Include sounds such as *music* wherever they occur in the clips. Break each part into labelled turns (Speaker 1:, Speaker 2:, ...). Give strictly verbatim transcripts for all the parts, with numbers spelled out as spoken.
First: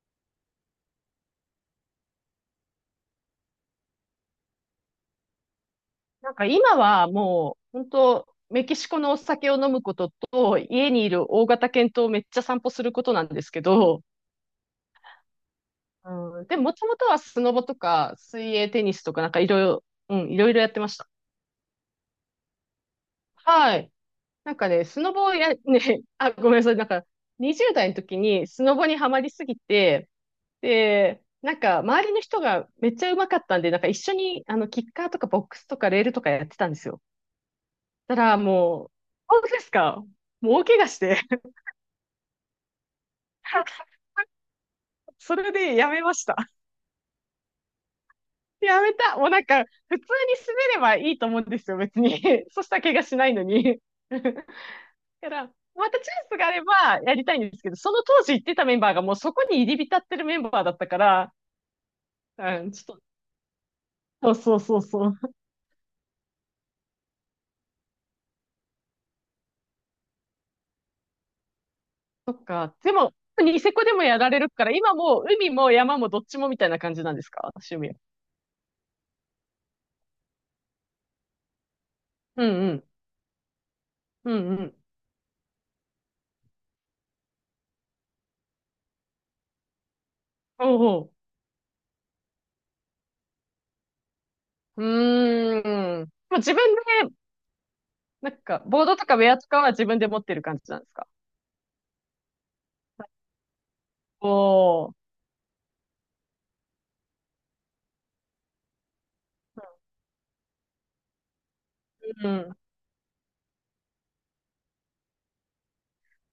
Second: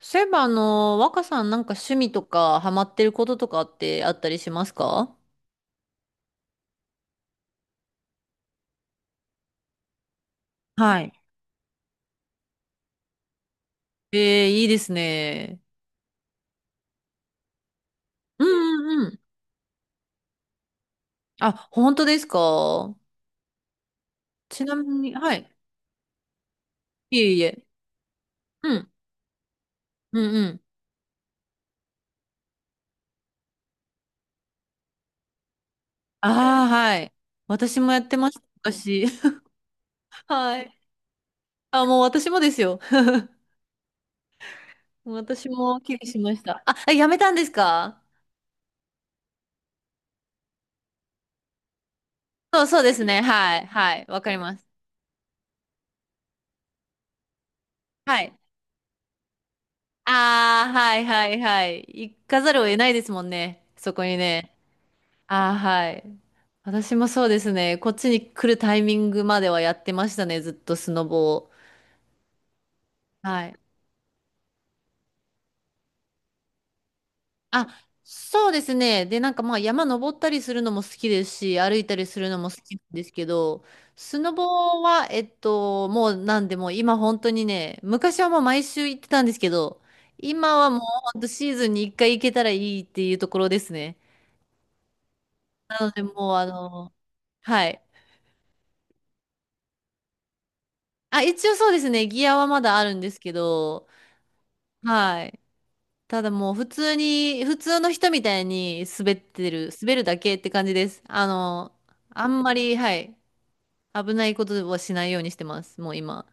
Speaker 1: そういえば、あの、若さんなんか趣味とかハマってることとかってあったりしますか？
Speaker 2: なんか今はもう本当メキシコのお酒を飲むことと家
Speaker 1: は
Speaker 2: にい
Speaker 1: い。
Speaker 2: る大型犬とめっちゃ散歩することなんですけど、
Speaker 1: ええいいですね。
Speaker 2: うん、でももともとはスノボとか
Speaker 1: う
Speaker 2: 水泳テ
Speaker 1: ん
Speaker 2: ニ
Speaker 1: う
Speaker 2: ス
Speaker 1: んう
Speaker 2: と
Speaker 1: ん。
Speaker 2: かなんかいろいろ、うん、いろいろやってました。
Speaker 1: あ、本当ですか？
Speaker 2: はい。なん
Speaker 1: ち
Speaker 2: か
Speaker 1: な
Speaker 2: ね、
Speaker 1: み
Speaker 2: スノ
Speaker 1: に、
Speaker 2: ボ
Speaker 1: は
Speaker 2: を
Speaker 1: い。
Speaker 2: や、ね、あ、ごめんなさい。なんか
Speaker 1: いえいえ。
Speaker 2: にじゅうだい代の時にス
Speaker 1: う
Speaker 2: ノボ
Speaker 1: ん。
Speaker 2: にはまりすぎて、
Speaker 1: うんうん。
Speaker 2: で、なんか周りの人がめっちゃ上手かったんで、なんか一緒にあのキッカーとかボックスとかレールと
Speaker 1: あ
Speaker 2: かやってた
Speaker 1: あ、
Speaker 2: んです
Speaker 1: は
Speaker 2: よ。
Speaker 1: い。私もやっ
Speaker 2: た
Speaker 1: てまし
Speaker 2: ら
Speaker 1: た、
Speaker 2: もう、
Speaker 1: 昔。
Speaker 2: 本当ですか？
Speaker 1: *laughs*
Speaker 2: もう
Speaker 1: は
Speaker 2: 大
Speaker 1: い。
Speaker 2: 怪我して。
Speaker 1: あ、もう私もですよ。
Speaker 2: *laughs*
Speaker 1: *laughs*
Speaker 2: そ
Speaker 1: 私
Speaker 2: れで
Speaker 1: も
Speaker 2: や
Speaker 1: 寄
Speaker 2: め
Speaker 1: 付
Speaker 2: ま
Speaker 1: し
Speaker 2: し
Speaker 1: まし
Speaker 2: た。
Speaker 1: た。あ、えやめたんですか？
Speaker 2: やめた。もうなんか、普通に滑ればいいと思うんですよ、別に。*laughs*
Speaker 1: そ
Speaker 2: そ
Speaker 1: う
Speaker 2: した
Speaker 1: そう
Speaker 2: ら
Speaker 1: で
Speaker 2: 怪我
Speaker 1: す
Speaker 2: し
Speaker 1: ね。
Speaker 2: ないの
Speaker 1: はい。
Speaker 2: に。
Speaker 1: はい。
Speaker 2: *laughs*
Speaker 1: わ
Speaker 2: だ
Speaker 1: かります。
Speaker 2: から、またチャンスがあればやりたいんですけど、その
Speaker 1: は
Speaker 2: 当
Speaker 1: い。
Speaker 2: 時行ってたメンバーがもうそこに入り浸ってるメンバー
Speaker 1: ああ、
Speaker 2: だった
Speaker 1: は
Speaker 2: か
Speaker 1: いは
Speaker 2: ら、
Speaker 1: いはい。行かざる
Speaker 2: う
Speaker 1: を
Speaker 2: ん、
Speaker 1: 得
Speaker 2: ち
Speaker 1: ない
Speaker 2: ょっ
Speaker 1: ですもんね。そこに
Speaker 2: と、
Speaker 1: ね。
Speaker 2: そうそうそうそう。
Speaker 1: ああ、はい。私もそうですね。こっちに来るタイミングまではやってましたね。ずっとスノボを。
Speaker 2: そっか。でも、
Speaker 1: はい。
Speaker 2: ニセコでもやられるから、今もう海も山もどっちもみたいな感じなんですか？
Speaker 1: あ、
Speaker 2: 趣味は。
Speaker 1: そうですね。で、なんかまあ山登ったりするのも好きですし、歩いたりするの
Speaker 2: う
Speaker 1: も好
Speaker 2: んう
Speaker 1: きな
Speaker 2: ん。
Speaker 1: んですけど、ス
Speaker 2: う
Speaker 1: ノ
Speaker 2: んうん。
Speaker 1: ボは、えっと、もうなんでもう今本当にね、昔はもう毎週行ってたんですけど、今
Speaker 2: お
Speaker 1: はもう
Speaker 2: うお
Speaker 1: 本当シーズンに一回行けたらいいっていうところですね。
Speaker 2: う。う
Speaker 1: なので、
Speaker 2: ーん。
Speaker 1: もう、
Speaker 2: まあ、
Speaker 1: あ
Speaker 2: 自分
Speaker 1: の、
Speaker 2: で
Speaker 1: はい。
Speaker 2: なんか、ボードとかウェアとかは自分で持ってる感じなんですか？
Speaker 1: あ、一応そうですね。ギアはまだあるんですけど、
Speaker 2: おー。
Speaker 1: はい。ただもう普通に、普通の人みたいに滑ってる、滑るだけって感じです。あの、あ
Speaker 2: う
Speaker 1: んま
Speaker 2: ん。
Speaker 1: り、はい。危ないことはしないようにしてます。もう今。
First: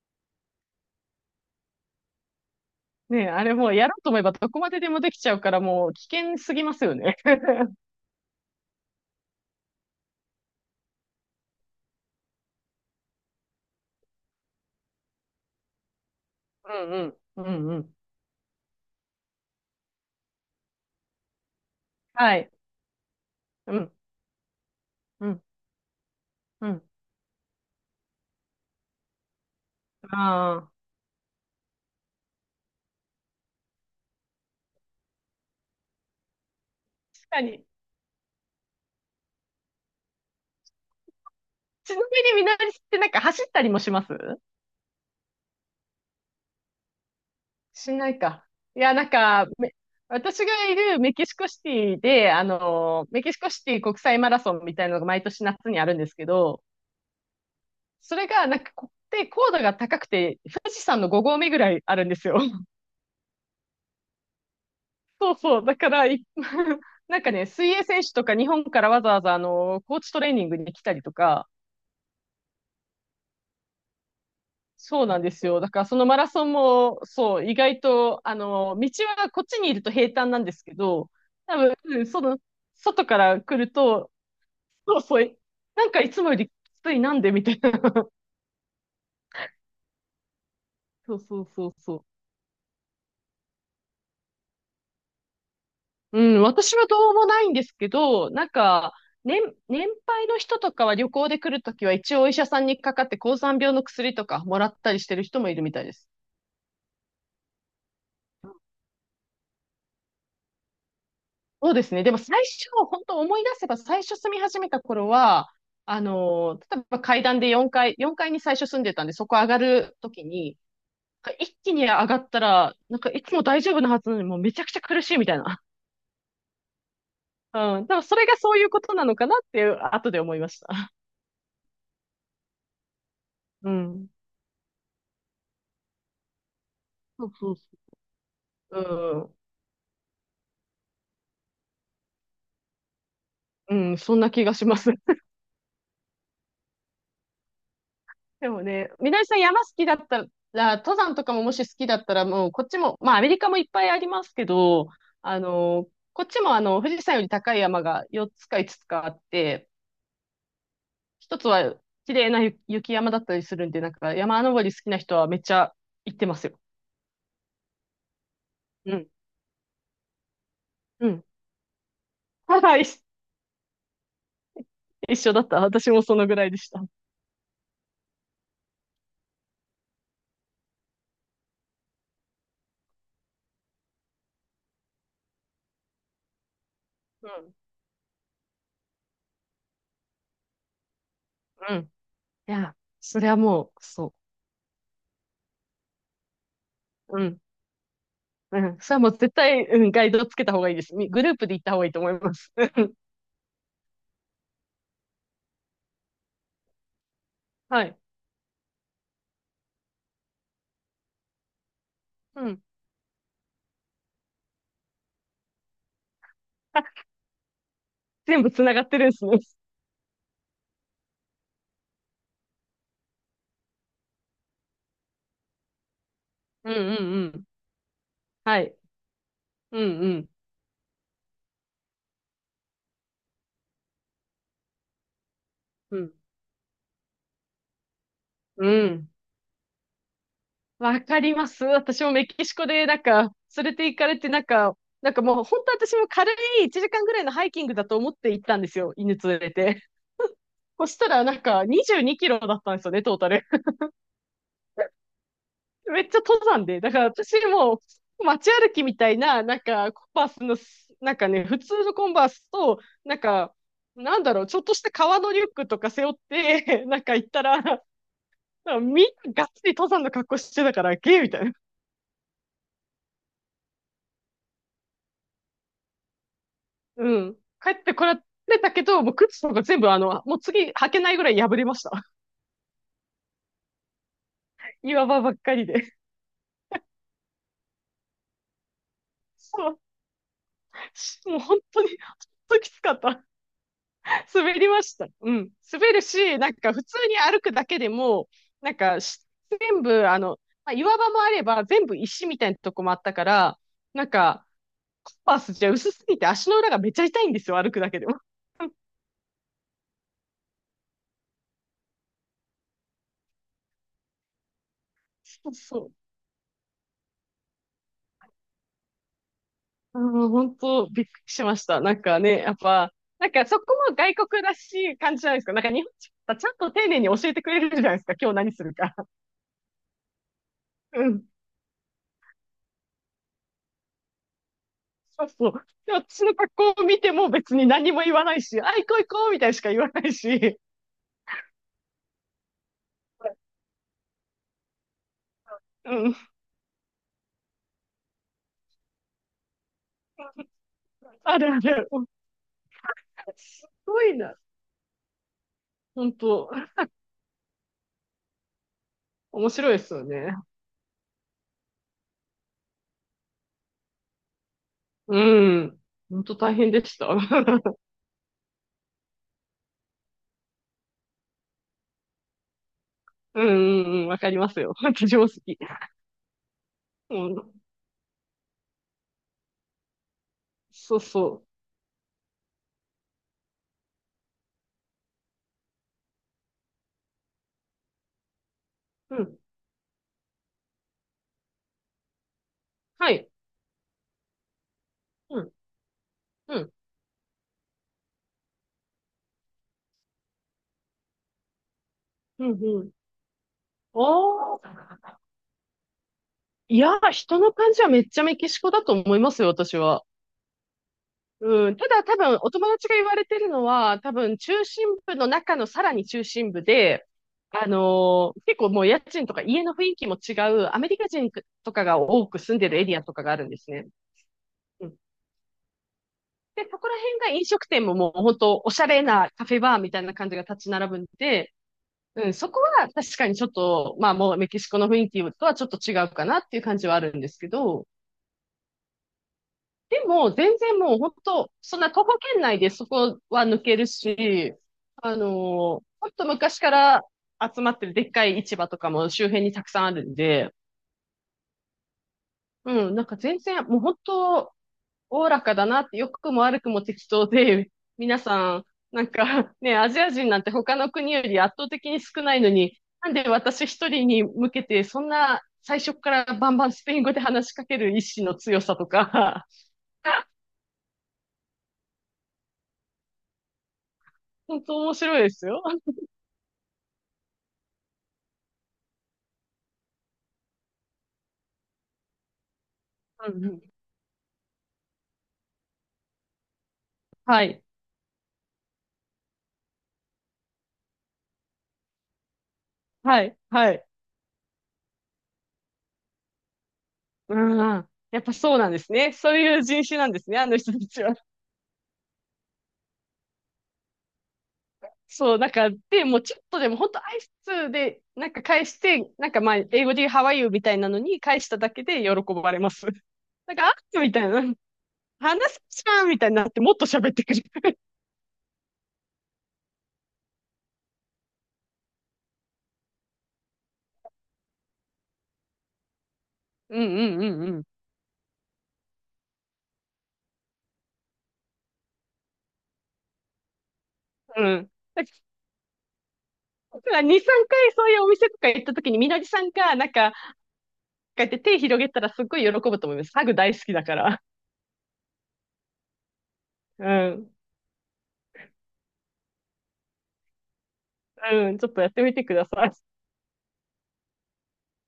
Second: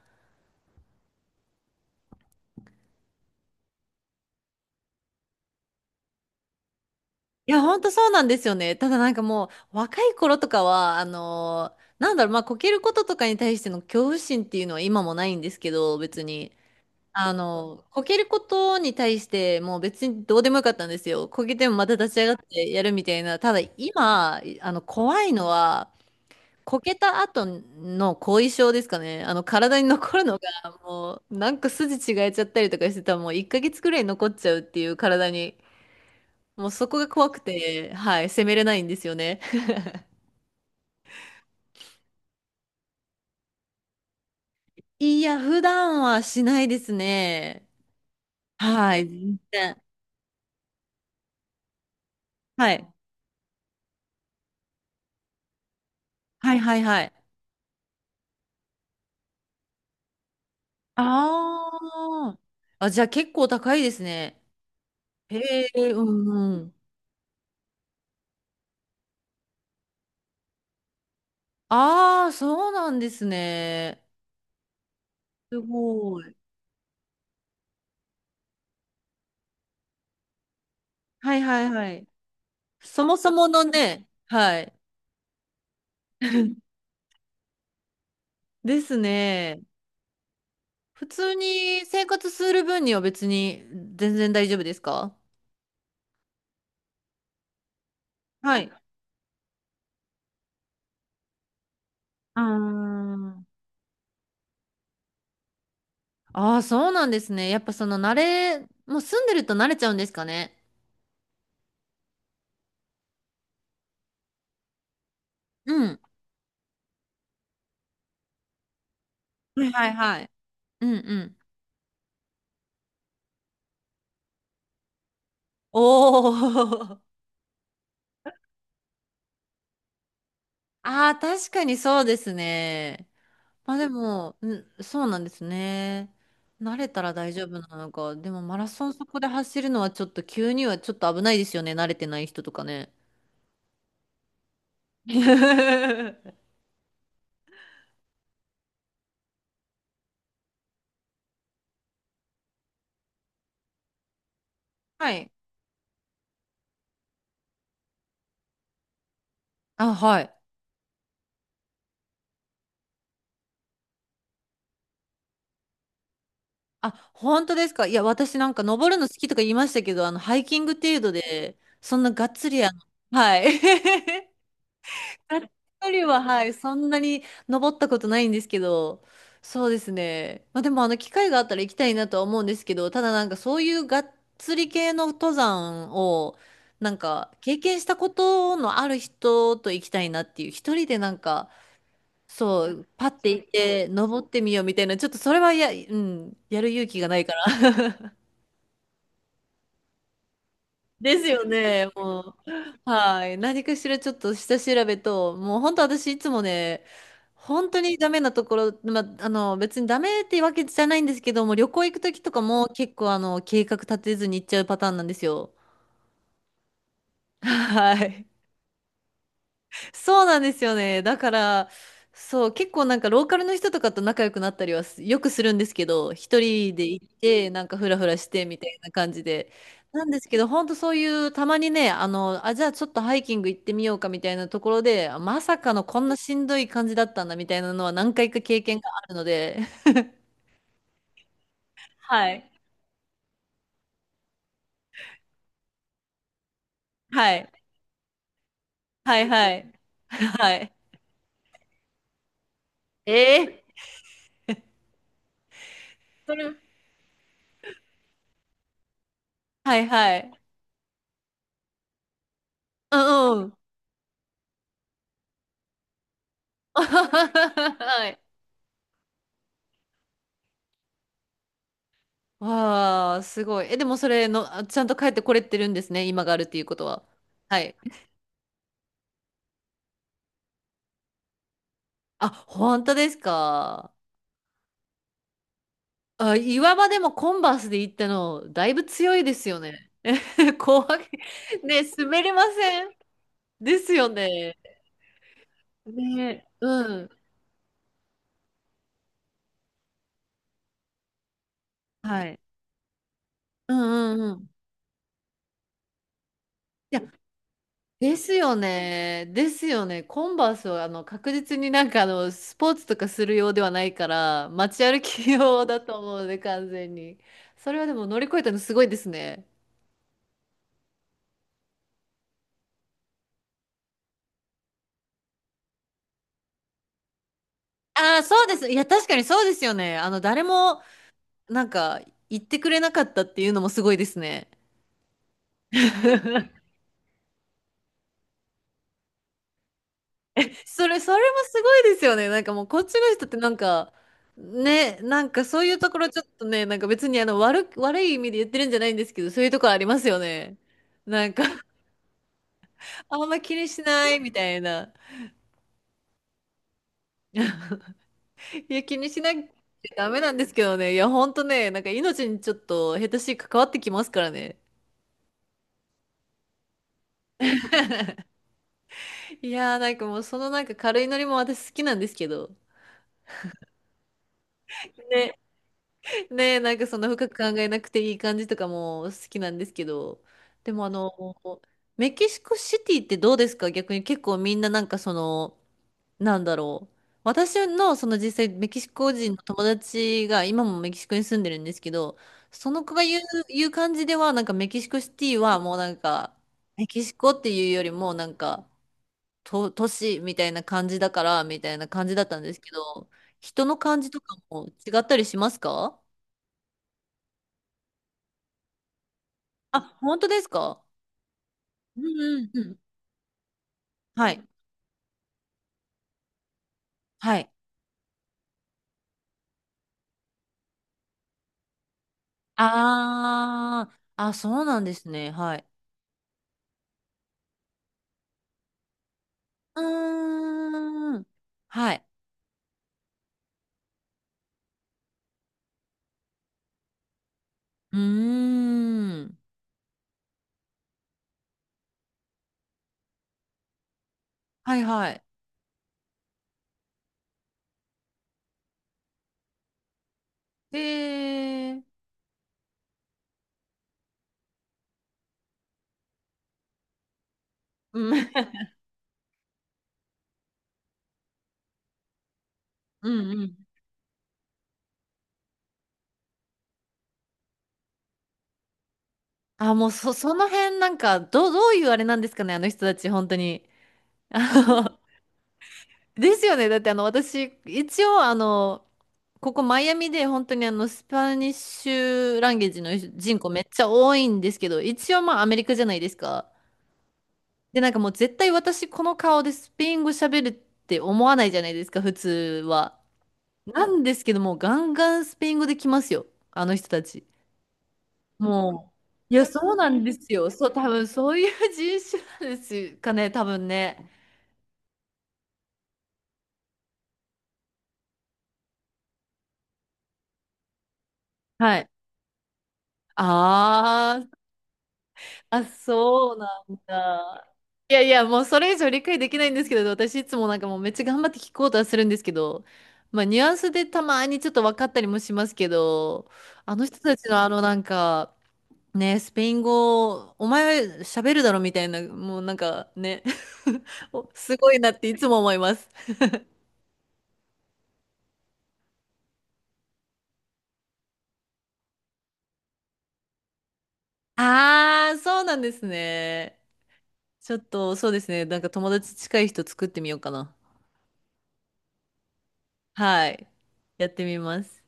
Speaker 2: ねえ、あれもうやろうと思えばどこまででもできちゃうからもう危険すぎますよね。
Speaker 1: いや、
Speaker 2: *laughs*
Speaker 1: ほんとそうなんですよね。ただなんかもう、若い頃とかは、あの、なんだろう、まあ、こけることとかに対しての恐怖心っていうのは今もないんですけど、別に。
Speaker 2: うんうん。
Speaker 1: あ
Speaker 2: うんう
Speaker 1: の、
Speaker 2: ん。
Speaker 1: こけることに対してもう別にどうでもよかったんですよ。こけてもまた立
Speaker 2: *laughs*
Speaker 1: ち上が
Speaker 2: は
Speaker 1: っ
Speaker 2: い。
Speaker 1: てやるみたいな。ただ
Speaker 2: うん。
Speaker 1: 今、あの、怖
Speaker 2: う
Speaker 1: い
Speaker 2: ん。
Speaker 1: のは、
Speaker 2: う
Speaker 1: こ
Speaker 2: ん。
Speaker 1: けた後の後遺症ですかね。あの、体に残るの
Speaker 2: ああ。
Speaker 1: が、もう、なんか筋違えちゃったりとかしてたら、もういっかげつくらい残っちゃうっていう体に、もうそこが怖
Speaker 2: 確
Speaker 1: く
Speaker 2: かに。
Speaker 1: て、はい、責めれないんですよね。
Speaker 2: ちなみにみなりってなんか走ったりもします？
Speaker 1: いや、普段はしないですね。
Speaker 2: しないか。いや、
Speaker 1: は
Speaker 2: な
Speaker 1: い、
Speaker 2: ん
Speaker 1: 全
Speaker 2: か、め
Speaker 1: 然。
Speaker 2: 私がいるメキシコシティで、あ
Speaker 1: はい。
Speaker 2: の、メキシコシティ国際マラソンみたいなのが毎年夏にあるんですけ
Speaker 1: はい
Speaker 2: ど、
Speaker 1: はいはい。
Speaker 2: それが、なんかこ、で、高度が高くて、富士山のごごうめ合目ぐ
Speaker 1: あ
Speaker 2: らいあるんですよ。
Speaker 1: あ。
Speaker 2: *laughs*
Speaker 1: あ、じゃあ結構高いですね。
Speaker 2: そう
Speaker 1: へ
Speaker 2: そう。だか
Speaker 1: え、う
Speaker 2: ら、い
Speaker 1: んうん。
Speaker 2: *laughs* なんかね、水泳選手とか日本からわざわざ、あの、コーチトレーニングに来たりとか、
Speaker 1: ああ、そうなんですね。
Speaker 2: そうなんです
Speaker 1: す
Speaker 2: よ。だから、そのマ
Speaker 1: ご
Speaker 2: ラ
Speaker 1: い。
Speaker 2: ソンも、そう、意外と、あの、道はこっちにいると平坦なんですけど、
Speaker 1: はいはいは
Speaker 2: うん、
Speaker 1: い。
Speaker 2: その、
Speaker 1: そ
Speaker 2: 外
Speaker 1: も
Speaker 2: か
Speaker 1: そ
Speaker 2: ら
Speaker 1: も
Speaker 2: 来
Speaker 1: の
Speaker 2: る
Speaker 1: ね、
Speaker 2: と、
Speaker 1: はい。
Speaker 2: そうそう、なんかいつもよりき
Speaker 1: *laughs*
Speaker 2: ついなんでみたいな。*laughs*
Speaker 1: ですね。普
Speaker 2: そう
Speaker 1: 通
Speaker 2: そうそう
Speaker 1: に
Speaker 2: そ
Speaker 1: 生
Speaker 2: う。
Speaker 1: 活する分には別に全然大丈夫ですか？
Speaker 2: うん、私はどうもないんですけど、なん
Speaker 1: はい。
Speaker 2: か、年、年配の人とかは旅行で来るときは一応お医
Speaker 1: あ
Speaker 2: 者さんにかかって高
Speaker 1: ー
Speaker 2: 山病の薬とかもらったりしてる人もいるみたいです。
Speaker 1: あー、そうなんですね。やっぱその慣れ、もう住んでると慣れちゃうんですかね。
Speaker 2: そうですね。でも最初、本当思い出せば最初住み始めた頃は、
Speaker 1: うん。
Speaker 2: あのー、例えば階段でよんかい、よんかいに最初住んでたんで、そこ上が
Speaker 1: はいはい
Speaker 2: ると
Speaker 1: は
Speaker 2: き
Speaker 1: い。
Speaker 2: に、
Speaker 1: うんうん。
Speaker 2: 一気に上がったら、なんかいつも大丈夫なはずなのにもうめちゃくちゃ苦しいみたいな。
Speaker 1: おお。
Speaker 2: うん。でもそれがそういうことなのかなっていう、後で思いました。
Speaker 1: ああ、確かにそうですね。
Speaker 2: う
Speaker 1: まあで
Speaker 2: ん。
Speaker 1: も、ん、そうなんですね。慣れたら
Speaker 2: そう
Speaker 1: 大丈
Speaker 2: そう
Speaker 1: 夫なのか。でもマラ
Speaker 2: そ
Speaker 1: ソンそこで
Speaker 2: う。
Speaker 1: 走るのはちょっと急にはちょっと危ないですよね。慣れてない人とかね。
Speaker 2: うん、そんな気がします。
Speaker 1: *laughs*
Speaker 2: *laughs*
Speaker 1: は
Speaker 2: でもね、みなりさん山好きだったら、登山とかももし好きだったら、もうこっちも、まあアメリカもいっぱいありますけど、
Speaker 1: い。
Speaker 2: あの、こっちもあの、富士山より高い山がよっつかいつつつかあって、
Speaker 1: あ、はい。
Speaker 2: 一つは綺麗な雪雪山だったりするんで、なんか山登り好きな人はめっちゃ行ってますよ。
Speaker 1: あ、本当ですか。いや、私なんか登
Speaker 2: う
Speaker 1: るの
Speaker 2: ん。
Speaker 1: 好きとか言いましたけど、あの、ハイキング程
Speaker 2: う
Speaker 1: 度
Speaker 2: ん。
Speaker 1: で、そんながっ
Speaker 2: *laughs*
Speaker 1: つりあ
Speaker 2: は
Speaker 1: の、
Speaker 2: い、一
Speaker 1: はい。*laughs*
Speaker 2: 一緒だった。
Speaker 1: 一ッ
Speaker 2: 私も
Speaker 1: リ
Speaker 2: そ
Speaker 1: は、
Speaker 2: のぐ
Speaker 1: は
Speaker 2: らい
Speaker 1: い、
Speaker 2: でし
Speaker 1: そ
Speaker 2: た。
Speaker 1: んなに登ったことないんですけど、そうですね。まあでも、あの、機会があったら行きたいなとは思うんですけど、ただなんかそういうがっつり系の登山を、なん
Speaker 2: う
Speaker 1: か
Speaker 2: ん。
Speaker 1: 経験したことのある人と行きたいなっていう、一人でなんか、
Speaker 2: うん。い
Speaker 1: そ
Speaker 2: や、
Speaker 1: う、パッ
Speaker 2: そ
Speaker 1: て
Speaker 2: れは
Speaker 1: 行っ
Speaker 2: もう、
Speaker 1: て、
Speaker 2: そ
Speaker 1: 登ってみようみたいな、ちょっとそれはや、うん、やる勇気がな
Speaker 2: う。う
Speaker 1: いか
Speaker 2: ん。
Speaker 1: ら。*laughs*
Speaker 2: うん。それはもう絶対、うん、ガイドつけた方がいいです。み
Speaker 1: で
Speaker 2: グ
Speaker 1: す
Speaker 2: ルー
Speaker 1: よ
Speaker 2: プで行った方が
Speaker 1: ね、
Speaker 2: いいと思いま
Speaker 1: も
Speaker 2: す。
Speaker 1: う。
Speaker 2: *laughs*
Speaker 1: はい。何かしらちょっと下調べと、もう本当私いつもね、本当
Speaker 2: は
Speaker 1: に
Speaker 2: い。
Speaker 1: ダメなところ、まあ、あの、別にダメってわけじゃないんですけども、旅行行くときとか
Speaker 2: うん。
Speaker 1: も結構あの、計画立てずに行っちゃうパターンなんですよ。
Speaker 2: あ、
Speaker 1: はい。
Speaker 2: 全部つながってるんですね。
Speaker 1: そうなんですよね。だから、そう、結構なんかローカルの人とかと仲良くなったりはすよくするんですけど、一
Speaker 2: うん
Speaker 1: 人
Speaker 2: う
Speaker 1: で行っ
Speaker 2: んうん。
Speaker 1: て、なんかフラフラしてみ
Speaker 2: は
Speaker 1: た
Speaker 2: い。
Speaker 1: いな感じで。
Speaker 2: うん
Speaker 1: な
Speaker 2: う
Speaker 1: んで
Speaker 2: ん。
Speaker 1: すけど、ほんとそういう、たまにね、あの、あ、じゃあちょっとハイキング行ってみようかみたいなところで、あまさかの
Speaker 2: う
Speaker 1: こん
Speaker 2: ん。
Speaker 1: なしんどい感じだったんだみたいなのは何回か経
Speaker 2: う
Speaker 1: 験があ
Speaker 2: ん。
Speaker 1: るので、*laughs*
Speaker 2: わかります。私もメ
Speaker 1: は
Speaker 2: キ
Speaker 1: い。
Speaker 2: シコで、なんか、連れて行かれて、なんか、なんかもう、本当私も軽いいちじかんぐらいの
Speaker 1: は
Speaker 2: ハ
Speaker 1: い。
Speaker 2: イキングだと思って行ったんですよ。犬
Speaker 1: はい、
Speaker 2: 連
Speaker 1: は
Speaker 2: れ
Speaker 1: い。
Speaker 2: て。
Speaker 1: はい。
Speaker 2: そしたら、なんか、にじゅうにキロだったんですよね、トータル。
Speaker 1: ええ
Speaker 2: めっちゃ
Speaker 1: そ
Speaker 2: 登
Speaker 1: れ、
Speaker 2: 山で。だから私もう街歩きみたいな、なん
Speaker 1: はい、
Speaker 2: かコン
Speaker 1: は
Speaker 2: バー
Speaker 1: い。
Speaker 2: スのす、なんかね、普通のコンバースと、
Speaker 1: う
Speaker 2: なん
Speaker 1: ん、う
Speaker 2: か、
Speaker 1: ん。
Speaker 2: なんだろう、ちょっとした革のリュックとか背負っ
Speaker 1: *laughs*
Speaker 2: て、*laughs* なんか行ったら、
Speaker 1: はい。
Speaker 2: なんかみんながっつり登山の格好してたから、ゲーみたいな。
Speaker 1: わあ、すごい。え、でもそれの、あちゃんと帰ってこれてるんですね。今があるっていうことは。
Speaker 2: うん。
Speaker 1: は
Speaker 2: 帰
Speaker 1: い。
Speaker 2: ってこられたけど、もう靴とか全部あの、もう次履けないぐらい破れました。
Speaker 1: あ、本当ですか。
Speaker 2: *laughs* 岩場ばっかりで。
Speaker 1: あ、岩場でもコンバースで行ったの、だいぶ強いですよ
Speaker 2: そう。
Speaker 1: ね。*laughs* 怖い。
Speaker 2: もう本
Speaker 1: ね、
Speaker 2: 当に、本
Speaker 1: 滑りま
Speaker 2: 当き
Speaker 1: せ
Speaker 2: つ
Speaker 1: ん。
Speaker 2: かった。
Speaker 1: ですよ
Speaker 2: 滑
Speaker 1: ね。
Speaker 2: りました。うん。滑るし、
Speaker 1: ね、
Speaker 2: なん
Speaker 1: う
Speaker 2: か普通
Speaker 1: ん。
Speaker 2: に歩くだけでも、なんかし全部、あの、まあ、岩場もあれば全部
Speaker 1: は
Speaker 2: 石み
Speaker 1: い。
Speaker 2: たいなとこもあったから、
Speaker 1: う
Speaker 2: なん
Speaker 1: んうんうん。
Speaker 2: か、
Speaker 1: い
Speaker 2: パースじゃ薄すぎて足の裏がめっち
Speaker 1: や、
Speaker 2: ゃ痛いんですよ、歩くだけで
Speaker 1: で
Speaker 2: も。
Speaker 1: すよね。ですよね。コンバースはあの確実になんかあのスポーツとかするようではないから街歩き
Speaker 2: そう
Speaker 1: 用だ
Speaker 2: そう。
Speaker 1: と思うので完全に。それはでも乗り越えたのすごいですね。
Speaker 2: あの、本当びっくりしました。なんかね、やっぱ、なんかそこも外国らしい感じじゃないですか。なんか日本人はちゃんと丁寧に教えてくれるじゃないですか、
Speaker 1: ああ、
Speaker 2: 今日
Speaker 1: そう
Speaker 2: 何
Speaker 1: で
Speaker 2: す
Speaker 1: す。
Speaker 2: る
Speaker 1: いや、
Speaker 2: か。
Speaker 1: 確かにそうですよね。あの、誰も、
Speaker 2: うん。
Speaker 1: なんか、言ってくれなかったっていうのもすごいですね。
Speaker 2: そうそう。で、私の格
Speaker 1: *laughs*
Speaker 2: 好を見ても別に何も言わないし、あ、行こう行こうみたいにしか言わないし、
Speaker 1: それ、それもすごいですよね。なんかもう、こっちの人ってなんか、ね、なんかそういうところ
Speaker 2: うん。
Speaker 1: ちょっとね、なんか別にあの、悪く、悪い意味で言ってるんじゃないんですけど、そういうところありますよね。なん
Speaker 2: あ
Speaker 1: か
Speaker 2: るある。
Speaker 1: あんま気に
Speaker 2: す
Speaker 1: し
Speaker 2: ご
Speaker 1: な
Speaker 2: い
Speaker 1: いみ
Speaker 2: な。
Speaker 1: たいな。
Speaker 2: 本当、
Speaker 1: *laughs* いや、気にしなき
Speaker 2: 面
Speaker 1: ゃ
Speaker 2: 白いですよ
Speaker 1: ダメな
Speaker 2: ね。
Speaker 1: んですけどね。いや、ほんとね、なんか命にちょっと下手しい関わってきますからね。
Speaker 2: うん。本当大変でした。*laughs*
Speaker 1: いやー、なんかもうそのなんか軽いノリも私好きなんですけど。
Speaker 2: うんうんうん、わかりますよ。私も好
Speaker 1: ね、
Speaker 2: き。
Speaker 1: ね、なんかそんな深
Speaker 2: う
Speaker 1: く
Speaker 2: ん。
Speaker 1: 考えなくていい感じとかも好きなんですけど。でもあ
Speaker 2: そう
Speaker 1: の、
Speaker 2: そ
Speaker 1: メキシコシティってどうですか？逆に結構みんななんかその、なんだろう。私のその実際メキシコ
Speaker 2: う。う
Speaker 1: 人
Speaker 2: ん。
Speaker 1: の友達が今もメキシコに住んでるんですけど、その子が
Speaker 2: は
Speaker 1: 言う、
Speaker 2: い。
Speaker 1: 言う感じではなんかメキシコシティ
Speaker 2: うん。
Speaker 1: はもうなんか
Speaker 2: うん。
Speaker 1: メキシコっていうよりもなんかと都市みたいな感じだからみたいな感じだったん
Speaker 2: うん
Speaker 1: ですけ
Speaker 2: うん。
Speaker 1: ど、人の感じとか
Speaker 2: あ
Speaker 1: も違った
Speaker 2: あ。
Speaker 1: りしますか？
Speaker 2: いや、人の感じはめっちゃメキシコだと思いますよ、私
Speaker 1: あ、
Speaker 2: は。
Speaker 1: 本当ですか？
Speaker 2: うん、た
Speaker 1: うん
Speaker 2: だ多分
Speaker 1: うん
Speaker 2: お
Speaker 1: う
Speaker 2: 友
Speaker 1: ん。
Speaker 2: 達が言われてるのは、多
Speaker 1: は
Speaker 2: 分
Speaker 1: い。
Speaker 2: 中心部の中のさらに中心部で、
Speaker 1: はい。
Speaker 2: あのー結構もう家賃とか家の雰囲気も違う、アメリカ人とかが多く住んでるエリアとかがあるんですね。
Speaker 1: あー、あ、そうなん
Speaker 2: う
Speaker 1: で
Speaker 2: ん、
Speaker 1: すね。はい。
Speaker 2: で、そこら辺が飲食店ももう本当おしゃれなカフェバーみたいな感じが
Speaker 1: う
Speaker 2: 立ち並ぶん
Speaker 1: ーん。
Speaker 2: で、
Speaker 1: はい。
Speaker 2: うん、そこは確かにちょっと、まあもうメキシコの雰囲気とはちょっと違うかなっていう感じはあるんですけど、
Speaker 1: うーん。
Speaker 2: でも、全然もう本当、そんな徒歩圏内でそこは抜けるし、
Speaker 1: はいは
Speaker 2: あ
Speaker 1: い。
Speaker 2: のーほんと昔から集まってるでっかい市場とかも周辺にたくさんあるんで、
Speaker 1: で、
Speaker 2: うん、なんか全然、もう本当、おおらかだなって、良くも悪くも適当で、
Speaker 1: う
Speaker 2: 皆
Speaker 1: ん。
Speaker 2: さん、
Speaker 1: *laughs*
Speaker 2: なんかね、アジア人なんて他の国より圧倒的に少ないのに、
Speaker 1: う
Speaker 2: なんで
Speaker 1: んうん。
Speaker 2: 私一人に向けて、そんな最初からバンバンスペイン語で話しかける意志の強さとか、
Speaker 1: あ、もうそ、
Speaker 2: *laughs*
Speaker 1: その辺なんか、どう、どういうあれなんですかね、あの人たち、本当に。*laughs* あ
Speaker 2: 本当面
Speaker 1: の
Speaker 2: 白いですよ。
Speaker 1: ですよね。だってあの、私、一応、あの、ここマイアミで本当にあの、スパニッシュランゲージの
Speaker 2: う
Speaker 1: 人
Speaker 2: んう
Speaker 1: 口め
Speaker 2: ん。
Speaker 1: っちゃ多いんですけど、一応まあアメリカじゃないですか。
Speaker 2: はい。
Speaker 1: で、なんかもう絶対私この顔でスペイン語喋るって思わないじゃないですか、普通は。
Speaker 2: はい。はい。
Speaker 1: なんですけども、ガンガンスペイン語で来ますよ。あの人たち。
Speaker 2: うん。やっぱそうなんです
Speaker 1: もう。
Speaker 2: ね。そ
Speaker 1: い
Speaker 2: う
Speaker 1: や、
Speaker 2: いう
Speaker 1: そう
Speaker 2: 人
Speaker 1: な
Speaker 2: 種
Speaker 1: ん
Speaker 2: なん
Speaker 1: で
Speaker 2: です
Speaker 1: す
Speaker 2: ね、あ
Speaker 1: よ。
Speaker 2: の
Speaker 1: そ
Speaker 2: 人
Speaker 1: う、
Speaker 2: た
Speaker 1: 多
Speaker 2: ち
Speaker 1: 分
Speaker 2: は。
Speaker 1: そういう人種なんですかね、多分ね。
Speaker 2: そう、なんか、で、もうちょっとでも、本当挨拶で、なんか返して、なんかまあ、英語で How are you みたいなのに返しただ
Speaker 1: は
Speaker 2: け
Speaker 1: い。
Speaker 2: で喜ばれます。*laughs* なんか、あみ
Speaker 1: あ
Speaker 2: た
Speaker 1: ー、
Speaker 2: いな、話す
Speaker 1: あ、
Speaker 2: じゃんみたい
Speaker 1: そ
Speaker 2: に
Speaker 1: う
Speaker 2: なって、
Speaker 1: な
Speaker 2: もっ
Speaker 1: ん
Speaker 2: と喋ってく
Speaker 1: だ。
Speaker 2: る。
Speaker 1: いやいや、もうそれ以上理解できないんですけど、私いつもなんかもうめっちゃ頑張って聞こうとはするんですけど、まあニュアンスでたまにちょっと分かったりもしますけど、あ
Speaker 2: うん
Speaker 1: の人た
Speaker 2: う
Speaker 1: ちの
Speaker 2: んう
Speaker 1: あの
Speaker 2: ん
Speaker 1: なんか、ねえ、スペイン語、お前喋るだろみたいな、もうなんかね、*laughs* お
Speaker 2: うん。
Speaker 1: す
Speaker 2: う
Speaker 1: ご
Speaker 2: ん。
Speaker 1: いなっ
Speaker 2: だ
Speaker 1: ていつも思います。
Speaker 2: からに、さんかいそういうお店とか行った時に、みのりさんが、なんか、こうやって手広げたらすっごい喜ぶと思います。ハグ大好きだから。
Speaker 1: あー、そうなんですね。
Speaker 2: うん。
Speaker 1: ちょっと、そうですね。なんか友達近い人作ってみようかな。
Speaker 2: うん、ちょっとやってみてください。
Speaker 1: はい。やってみます。